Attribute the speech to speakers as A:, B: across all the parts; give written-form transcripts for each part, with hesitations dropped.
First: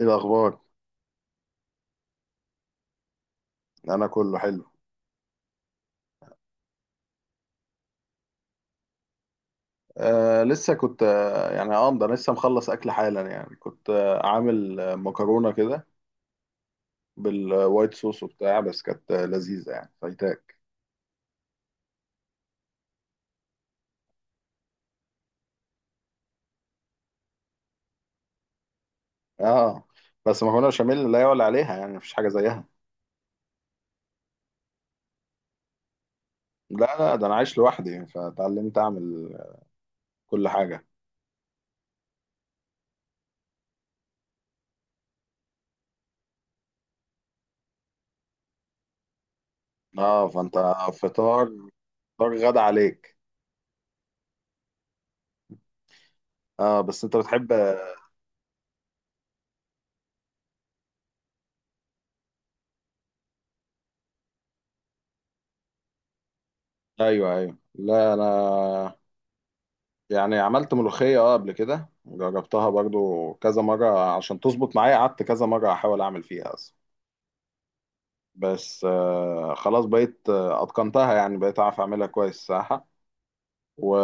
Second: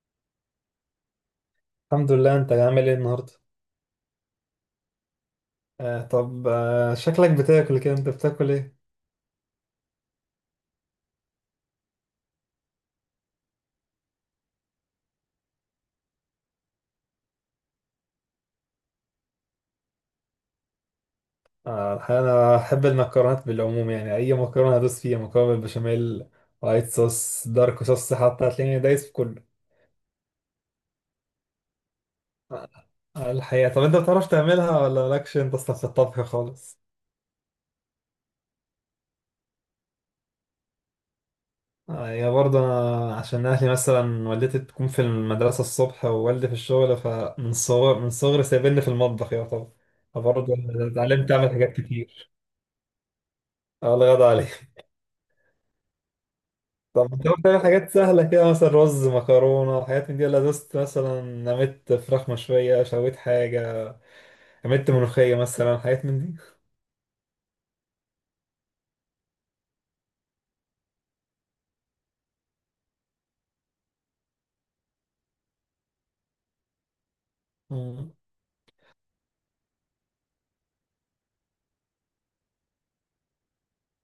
A: ايه الاخبار؟
B: الحمد لله، انت عامل ايه النهارده؟
A: انا كله حلو.
B: طب شكلك بتاكل كده، انت بتاكل ايه؟
A: لسه كنت ده أنا لسه مخلص اكل حالا، يعني كنت عامل مكرونه كده بالوايت صوص وبتاع، بس كانت لذيذه يعني، فايتاك.
B: الحقيقة انا احب المكرونات بالعموم، يعني اي مكرونه ادوس فيها. مكرونه بالبشاميل، وايت صوص، دارك صوص، حتى هتلاقيني دايس في كله.
A: اه بس مكرونه بشاميل لا يعلى عليها، يعني مفيش حاجه زيها.
B: الحقيقه، طب انت بتعرف تعملها ولا مالكش انت اصلا في الطبخ خالص؟
A: لا، لا، ده انا عايش لوحدي، فتعلمت اعمل كل حاجه.
B: يا برضه انا، عشان اهلي مثلا والدتي بتكون في المدرسه الصبح ووالدي في الشغل، فمن صغر من صغري سايبني في المطبخ، يا طبعا،
A: اه، فانت.
B: فبرضه اتعلمت
A: فطار،
B: اعمل حاجات كتير.
A: فطار غدا عليك.
B: آه، الله يرضى عليك.
A: اه بس
B: طب
A: انت
B: انت ممكن
A: بتحب.
B: تعمل حاجات سهلة كده، مثلا رز، مكرونة، حاجات من دي؟ ولا دوست مثلا، عملت فراخ مشوية، شويت حاجة، عملت ملوخية مثلا، حاجات من دي؟
A: ايوه، ايوه، لا، انا. يعني عملت ملوخية قبل كده، جربتها برضو كذا مرة عشان تظبط معايا، قعدت كذا مرة أحاول أعمل فيها أصلا.
B: مم.
A: بس خلاص بقيت أتقنتها، يعني بقيت أعرف أعملها كويس الصراحة. و...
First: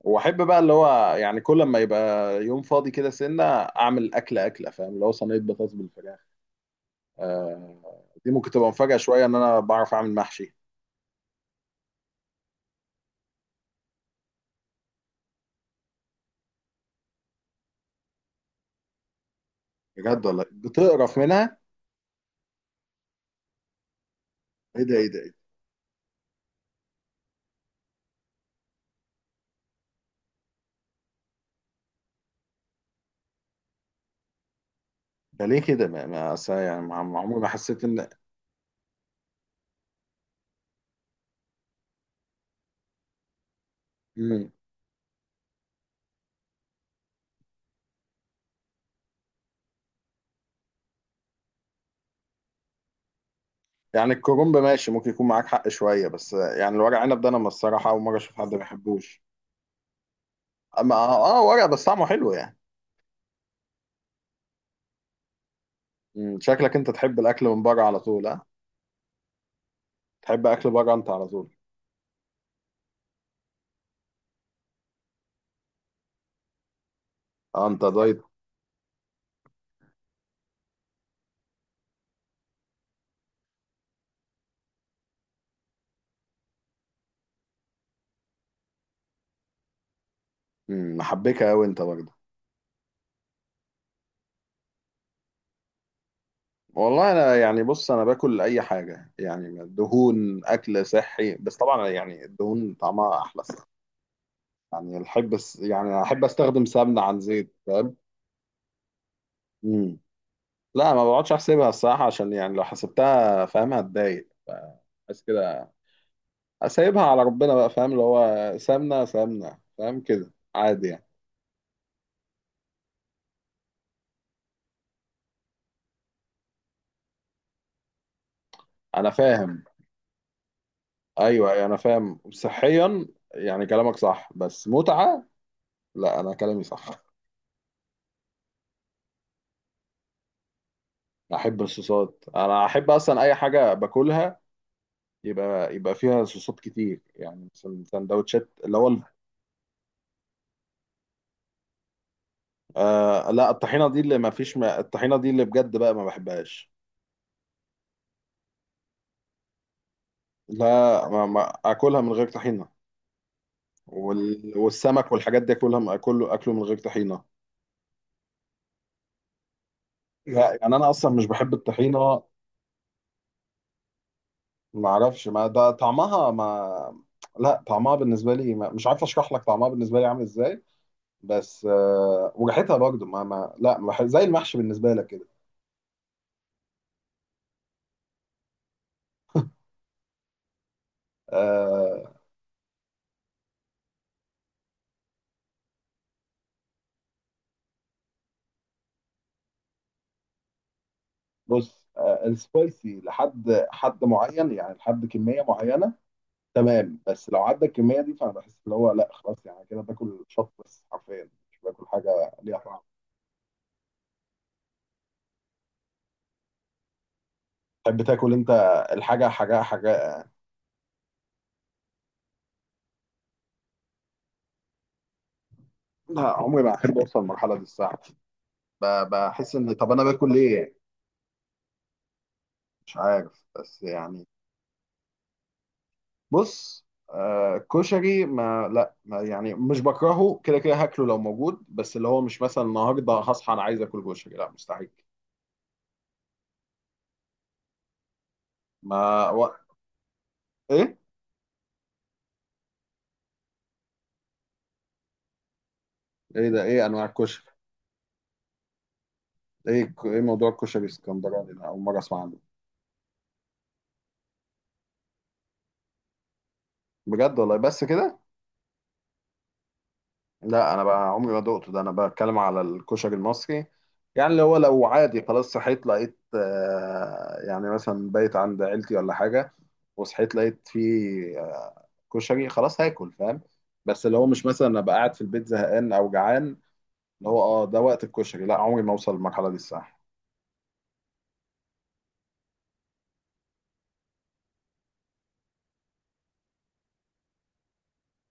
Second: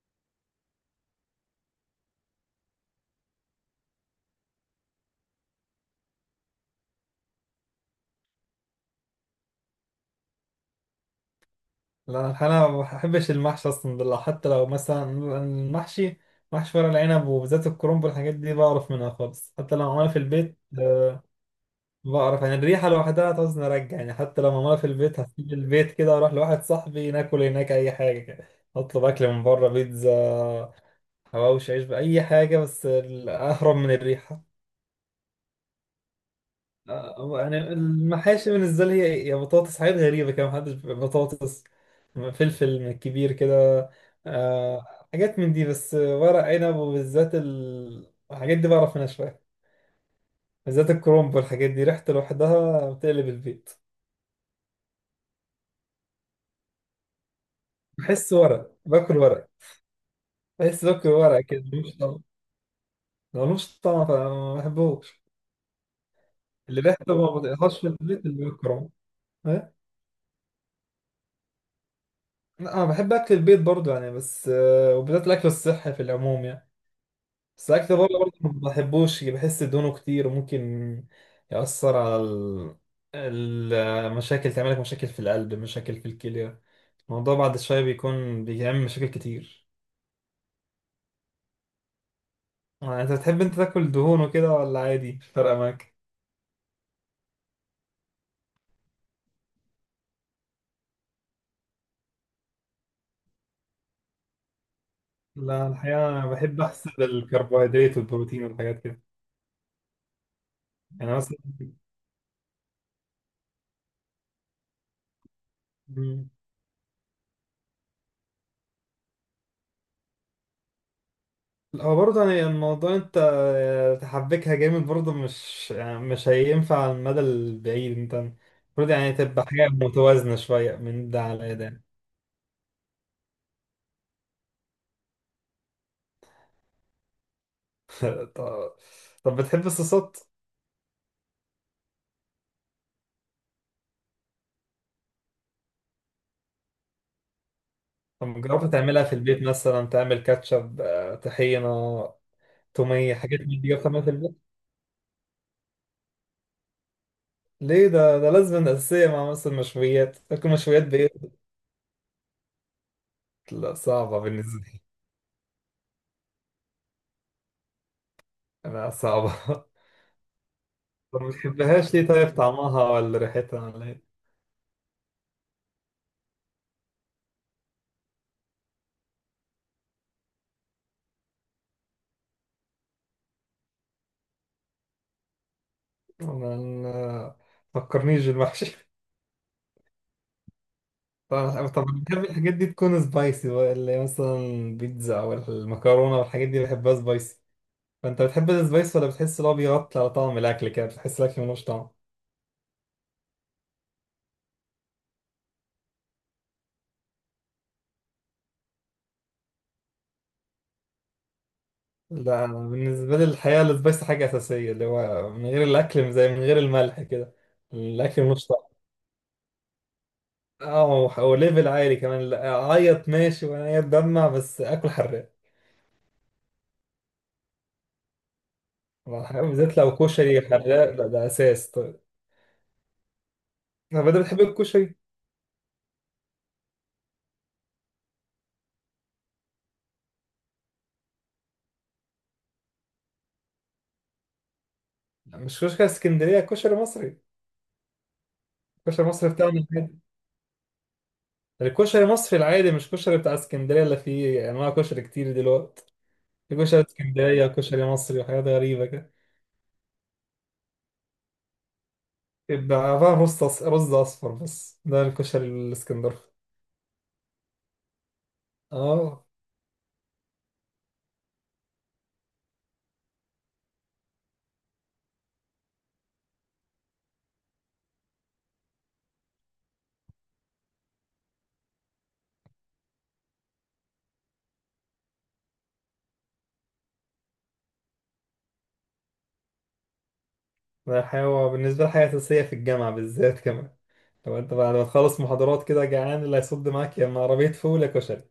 A: وأحب بقى اللي هو، يعني كل ما يبقى يوم فاضي كده سنة، أعمل أكلة أكلة، فاهم، اللي هو صينية بطاطس بالفراخ. دي ممكن تبقى مفاجأة شوية إن أنا بعرف أعمل محشي.
B: لا انا الحقيقة ما بحبش المحشي اصلا، ده حتى لو مثلا المحشي محشي ورق العنب، وبالذات الكرنب والحاجات دي بعرف منها خالص. حتى لو عملها في
A: بجد والله؟
B: البيت
A: بتقرف منها؟
B: بعرف يعني الريحة لوحدها تعوز نرجع، يعني حتى لو معمولة
A: إيه
B: في
A: ده؟ إيه ده؟
B: البيت
A: إيه ده؟
B: هسيب البيت كده واروح لواحد صاحبي ناكل هناك أي حاجة كده. أطلب أكل من بره، بيتزا، حواوشي، عيش، بأي حاجة، بس أهرب من الريحة.
A: ده ليه كده؟ أصل يعني، ما عمري
B: آه،
A: ما
B: يعني
A: حسيت إن.
B: المحاشي بالنسبة لي هي بطاطس، حاجات غريبة كده، محدش بيبقى بطاطس، فلفل كبير كده.
A: مم.
B: آه، حاجات من دي. بس ورق عنب وبالذات الحاجات دي بعرف منها شوية. بالذات الكرنب والحاجات دي ريحته لوحدها بتقلب البيت.
A: يعني الكرنب ماشي، ممكن يكون معاك حق شويه، بس يعني الورق عنب ده انا الصراحه اول مره
B: بحس
A: اشوف حد ما
B: ورق باكل
A: يحبوش.
B: ورق بحس
A: اما
B: باكل ورق كده
A: ورق، بس
B: ملوش
A: طعمه
B: طعم.
A: حلو يعني.
B: لو ملوش طعم فما بحبوش.
A: شكلك
B: اللي
A: انت
B: ريحته
A: تحب
B: ما
A: الاكل من
B: بطيقهاش
A: بره
B: في
A: على طول،
B: البيت،
A: ها؟
B: اللي هو الكرنب.
A: تحب اكل بره انت على طول؟
B: لا، انا بحب اكل البيت برضو يعني، بس وبالذات الاكل الصحي في العموم يعني.
A: اه،
B: بس
A: انت
B: الاكل بره
A: دايت؟
B: برضو ما بحبوش، بحس دهونه كتير وممكن يأثر على المشاكل، تعمل لك مشاكل في القلب، مشاكل في الكلى. الموضوع بعد شوية بيكون بيعمل مشاكل كتير.
A: محبكه قوي انت برضه؟
B: آه، انت بتحب انت تاكل دهون وكده ولا عادي مش فارقة معاك؟
A: والله انا يعني، بص، انا باكل اي حاجه، يعني دهون اكل صحي، بس طبعا يعني الدهون طعمها احلى الصراحة. يعني احب،
B: لا الحقيقة أنا بحب
A: استخدم سمنه
B: أحسب
A: عن زيت، فاهم؟
B: الكربوهيدرات والبروتين والحاجات كده
A: مم. لا، ما
B: يعني،
A: بقعدش
B: مثلا.
A: احسبها الصراحه، عشان يعني لو حسبتها، فاهم، هتضايق. بس كده. اسيبها على ربنا بقى، فاهم، اللي هو سمنه سمنه، فاهم، كده عادي يعني.
B: هو برضه يعني الموضوع، انت تحبكها جامد برضه، مش يعني مش هينفع على المدى البعيد، انت المفروض
A: انا
B: يعني تبقى
A: فاهم.
B: حاجة متوازنة شوية من ده
A: ايوه،
B: على
A: أيوة، انا
B: ده.
A: فاهم صحيا. يعني كلامك صح، بس متعه. لا، انا كلامي صح.
B: طب, طب بتحب الصوصات؟
A: احب الصوصات، انا احب اصلا اي حاجه باكلها يبقى، فيها صوصات كتير، يعني مثلا
B: طب
A: سندوتشات
B: جربت
A: اللي هو.
B: تعملها في البيت، مثلا تعمل كاتشب، طحينة، تومية، حاجات
A: لا،
B: من دي، جربت
A: الطحينه دي
B: تعملها في
A: اللي ما
B: البيت؟
A: فيش، ما الطحينه دي اللي بجد بقى ما بحبهاش.
B: ليه؟ ده لازم أساسية مع مثلا مشويات، تاكل
A: لا،
B: مشويات بإيه؟
A: ما اكلها من غير طحينه.
B: لا، صعبة بالنسبة لي.
A: والسمك والحاجات دي اكلها، اكله اكله، من غير طحينه.
B: لا، صعبة.
A: لا، يعني انا اصلا
B: طب
A: مش
B: ما
A: بحب
B: بتحبهاش ليه؟
A: الطحينه.
B: طيب طعمها ولا ريحتها ولا إيه؟
A: ما اعرفش، ما ده طعمها ما. لا، طعمها بالنسبه لي ما... مش عارف اشرح لك طعمها بالنسبه لي عامل ازاي. بس وريحتها برضه ما... ما لا، ما بحب، زي المحشي بالنسبه لك كده.
B: ما فكرنيش بالمحشي. طب
A: آه...
B: أنا بحب الحاجات دي تكون سبايسي بقى، اللي هي مثلا البيتزا او المكرونه والحاجات دي بحبها سبايسي. فانت بتحب السبايس ولا بتحس ان هو بيغطي على طعم الاكل كده، بتحس الاكل ملوش
A: بص،
B: طعم؟
A: السبايسي لحد حد معين، يعني لحد كميه معينه، تمام. بس لو عدى الكميه دي، فانا بحس اللي هو لا خلاص، يعني كده باكل شط، بس حرفيا مش باكل حاجه
B: لا، أنا
A: ليها طعم.
B: بالنسبه لي الحقيقه السبايسي حاجه اساسيه، اللي هو من غير الاكل زي من غير الملح كده
A: تحب
B: الاكل
A: تاكل
B: ملوش
A: انت
B: طعم.
A: الحاجه، حاجه، حاجه؟
B: اه، وليفل عالي كمان، لا، اعيط ماشي وانا اتدمع بس اكل حراق.
A: لا، عمري ما احب اوصل للمرحله دي الصراحه. بحس ان
B: بالذات
A: طب
B: لو
A: انا باكل
B: كشري حراق،
A: ليه؟
B: لا ده اساس طيب.
A: مش عارف، بس
B: طب انت
A: يعني.
B: بتحب الكشري؟
A: بص، كشري، ما لا، ما يعني مش بكرهه، كده كده هاكله لو موجود، بس اللي هو مش مثلا النهارده هصحى انا عايز اكل كشري، لا مستحيل.
B: مش كشري اسكندريه، كشري مصري.
A: ما
B: كشري مصري يعني بتاعنا
A: و...
B: العادي.
A: ايه؟
B: الكشري المصري العادي، مش كشري بتاع اسكندريه اللي فيه انواع كشري كتير دلوقتي.
A: ايه
B: في
A: ده؟
B: كشري
A: ايه انواع الكشري؟
B: اسكندريه وكشري مصري وحاجات غريبه كده.
A: ايه موضوع الكشري الاسكندراني ده؟ اول مره اسمع عنه.
B: يبقى عباره عن رز رز اصفر بس، ده الكشري الاسكندراني.
A: بجد والله؟ بس كده؟
B: اه،
A: لا، انا بقى عمري ما دقته، ده انا بتكلم على الكشري المصري. يعني اللي هو لو عادي خلاص صحيت لقيت، يعني مثلا بايت عند عيلتي ولا حاجة، وصحيت لقيت فيه، كشري، خلاص هاكل، فاهم. بس اللي هو مش مثلا ابقى قاعد في البيت زهقان او جعان، اللي هو ده وقت الكشري، لا عمري ما اوصل للمرحلة دي الصح.
B: ده حاجه بالنسبه لي، حاجه اساسيه في الجامعه بالذات كمان. لو انت بعد ما تخلص محاضرات كده جعان، اللي هيصد معاك يا اما عربيه فول يا كشري.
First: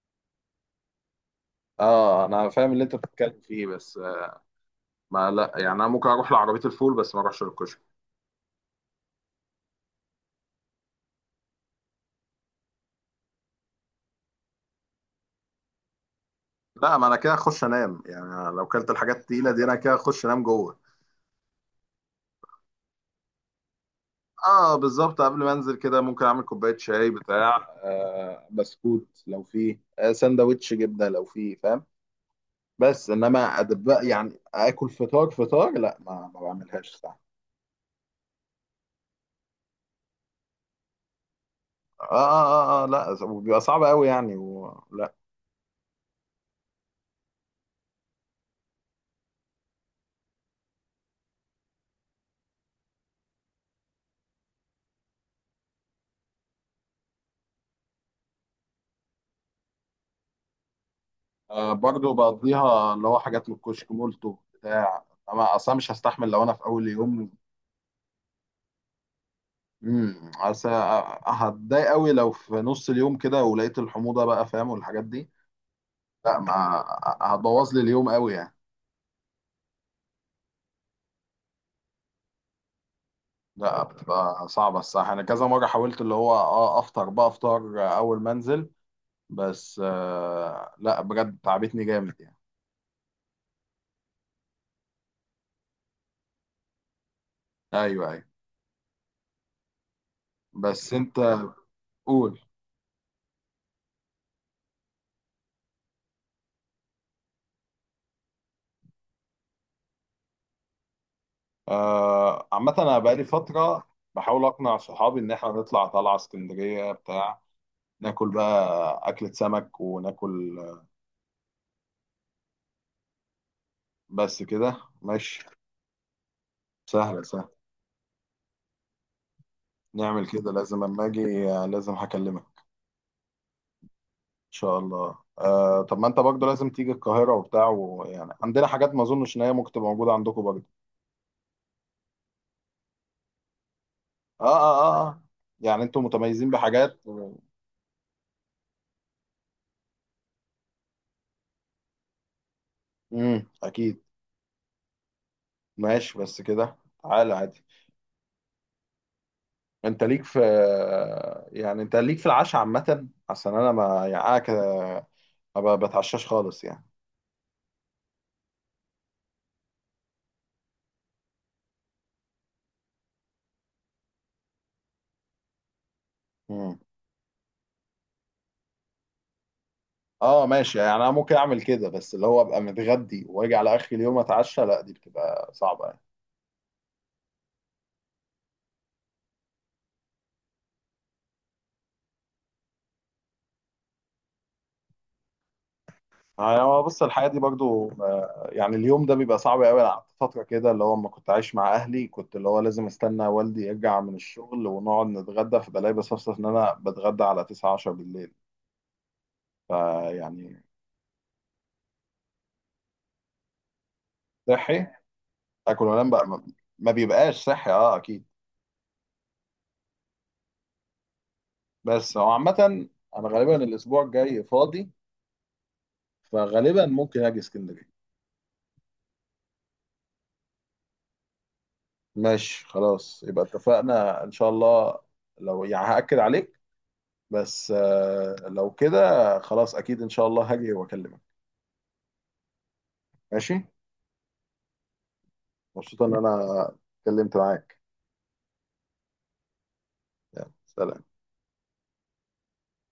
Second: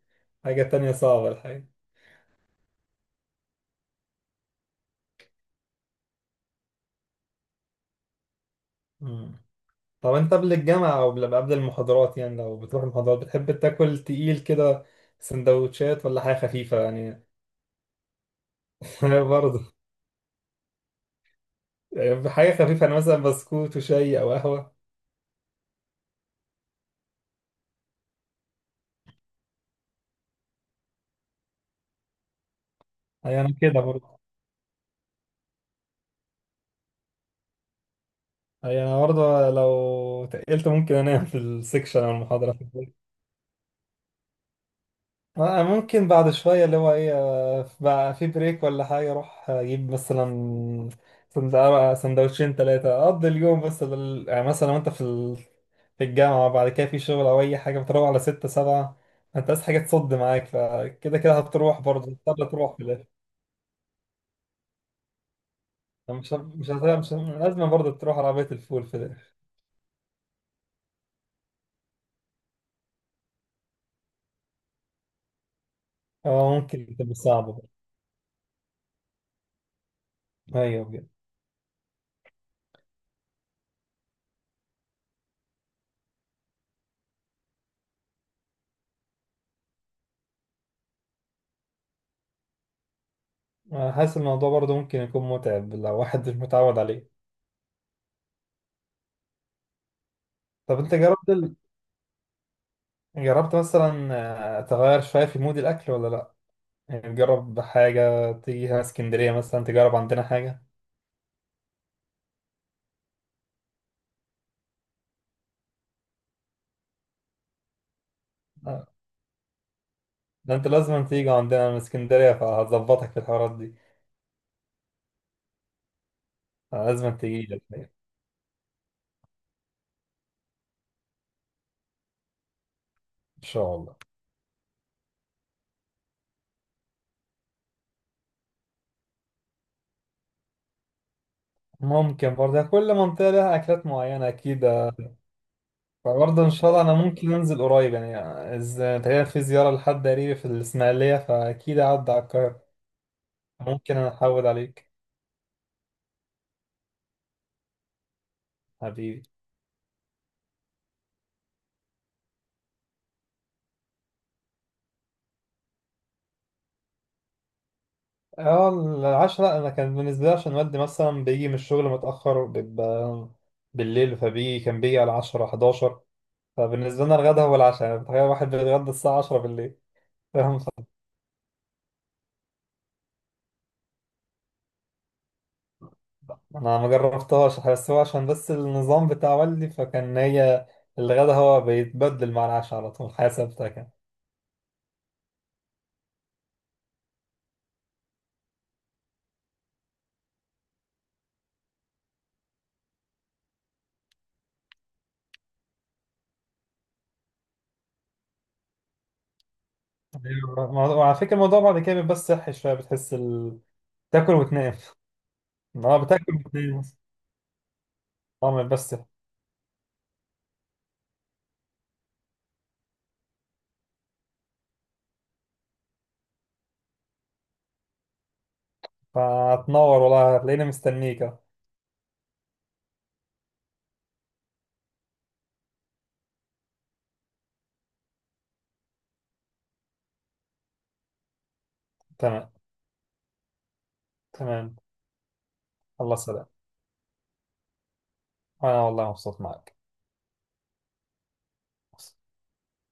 B: حاجه تانية صعبه الحقيقه.
A: اه، انا فاهم اللي انت بتتكلم فيه، بس ما لا، يعني انا ممكن اروح لعربية الفول، بس ما اروحش للكشري.
B: مم. طب انت قبل الجامعة او قبل المحاضرات يعني، لو بتروح المحاضرات بتحب تاكل تقيل كده، سندوتشات ولا حاجة خفيفة
A: لا، ما انا
B: يعني؟
A: كده اخش انام، يعني أنا لو كلت الحاجات التقيله
B: برضه.
A: دي، انا كده اخش انام جوه.
B: يعني حاجة خفيفة، انا مثلا بسكوت وشاي او
A: اه
B: قهوة.
A: بالظبط، قبل ما انزل كده ممكن اعمل كوبايه شاي بتاع، بسكوت لو فيه، سندوتش جبنه لو فيه، فاهم. بس
B: اي
A: انما
B: انا كده
A: ادب،
B: برضه
A: يعني اكل فطار، فطار لا، ما بعملهاش صح.
B: اي انا برضه لو تقلت ممكن انام في السكشن
A: آه،
B: او المحاضرة.
A: اه، اه، اه، لا، بيبقى صعب قوي يعني، ولا؟
B: أنا ممكن بعد شوية اللي هو إيه، بقى في بريك ولا حاجة، أروح أجيب مثلا سند- سندوتشين تلاتة، أقضي اليوم، بس يعني مثلا وأنت في الجامعة، وبعد كده في شغل أو أي حاجة بتروح على 6-7. أنت عايز حاجة تصد معاك، فكده كده هتروح برضه،
A: برضه
B: هتضطر تروح في
A: بقضيها،
B: الآخر.
A: اللي هو حاجات من الكشك مولتو بتاع. انا اصلا مش
B: مش
A: هستحمل،
B: مش
A: لو انا في اول
B: هت- مش
A: يوم.
B: لازم برضه تروح عربية الفول في الآخر.
A: اصل. هتضايق قوي لو في نص اليوم كده، ولقيت الحموضه بقى، فاهم، والحاجات دي. لا، ما.
B: أه، ممكن تبقى صعبة برضه.
A: هتبوظ لي اليوم قوي يعني.
B: أيوه بجد.
A: لا بتبقى صعبه الصراحه، انا كذا مره حاولت اللي هو افطر بقى، افطار اول ما انزل، بس لا بجد تعبتني جامد يعني.
B: أنا حاسس الموضوع برضه ممكن يكون متعب لو واحد مش متعود عليه.
A: ايوه، ايوه،
B: طب
A: بس
B: أنت
A: انت.
B: جربت
A: قول.
B: جربت مثلا تغير شوية في مود الأكل ولا لأ؟ يعني تجرب حاجة، تيجي هنا اسكندرية مثلا تجرب عندنا حاجة.
A: عامه، انا بقالي فتره بحاول اقنع صحابي ان احنا نطلع طلعه اسكندريه بتاع، ناكل
B: آه،
A: بقى اكله سمك
B: ده
A: وناكل.
B: أنت لازم تيجي عندنا من اسكندرية فهظبطك في الحوارات دي.
A: بس كده. ماشي.
B: آه، لازم
A: سهلة
B: تيجي
A: سهلة.
B: لك يعني.
A: نعمل كده، لازم اما اجي، لازم هكلمك.
B: إن شاء الله.
A: ان شاء الله. طب ما انت برضه لازم تيجي القاهرة وبتاع، ويعني عندنا حاجات ما اظنش ان هي ممكن تبقى موجودة عندكم برضه.
B: ممكن برضه يعني، كل منطقة لها أكلات معينة
A: اه،
B: أكيد،
A: اه، اه، آه. يعني انتوا
B: فبرضه
A: متميزين
B: إن شاء الله أنا
A: بحاجات.
B: ممكن أنزل قريب يعني، إذا تقريبا في زيارة لحد قريبي في الإسماعيلية فأكيد أعدي على القاهرة. ممكن
A: اكيد.
B: أنا أحود عليك.
A: ماشي، بس كده. تعالى عادي.
B: حبيبي.
A: انت ليك في. يعني انت ليك في العشاء عامة، عشان انا ما يعني انا كده، ما بتعشاش خالص يعني.
B: اه، العشرة أنا كان بالنسبة لي عشان والدي مثلا بيجي من الشغل متأخر، بيبقى بالليل، كان بيجي على 10-11.
A: امم.
B: فبالنسبة لنا الغدا هو العشاء، يعني تخيل واحد بيتغدى الساعة 10 بالليل.
A: اه
B: فاهم؟
A: ماشي، يعني انا ممكن اعمل كده، بس اللي هو ابقى متغدي واجي على اخر اليوم اتعشى، لا دي بتبقى صعبة يعني.
B: أنا ما جربتهاش، بس هو عشان بس النظام بتاع والدي، فكان هي الغدا هو بيتبدل مع العشاء على طول، حياة ثابتة كان.
A: يعني هو بص، الحياة دي برضو يعني اليوم ده بيبقى صعب قوي، انا قعدت فترة كده اللي هو لما كنت عايش مع اهلي، كنت اللي هو لازم استنى والدي يرجع من الشغل ونقعد نتغدى، فبلاقي بصفصف ان انا بتغدى على 9 10 بالليل. فيعني.
B: أيوة. وعلى فكرة الموضوع بعد كده بيبقى بس صحي شوية، بتحس تاكل وتنام.
A: صحي، اكل
B: اه،
A: وانام بقى،
B: بتاكل
A: ما.
B: وتنام.
A: ما بيبقاش صحي، اه اكيد.
B: اه بس.
A: بس هو عامة، انا غالبا الاسبوع الجاي فاضي، فغالبا ممكن اجي اسكندرية.
B: فهتنور والله، هتلاقيني مستنيك أهو.
A: ماشي، خلاص يبقى اتفقنا ان شاء الله. لو يعني هأكد عليك، بس لو كده، خلاص اكيد ان شاء الله هاجي واكلمك.
B: تمام.
A: ماشي.
B: تمام.
A: مبسوط ان
B: الله، سلام.
A: انا اتكلمت معاك.
B: أنا والله مبسوط معك.
A: يلا سلام.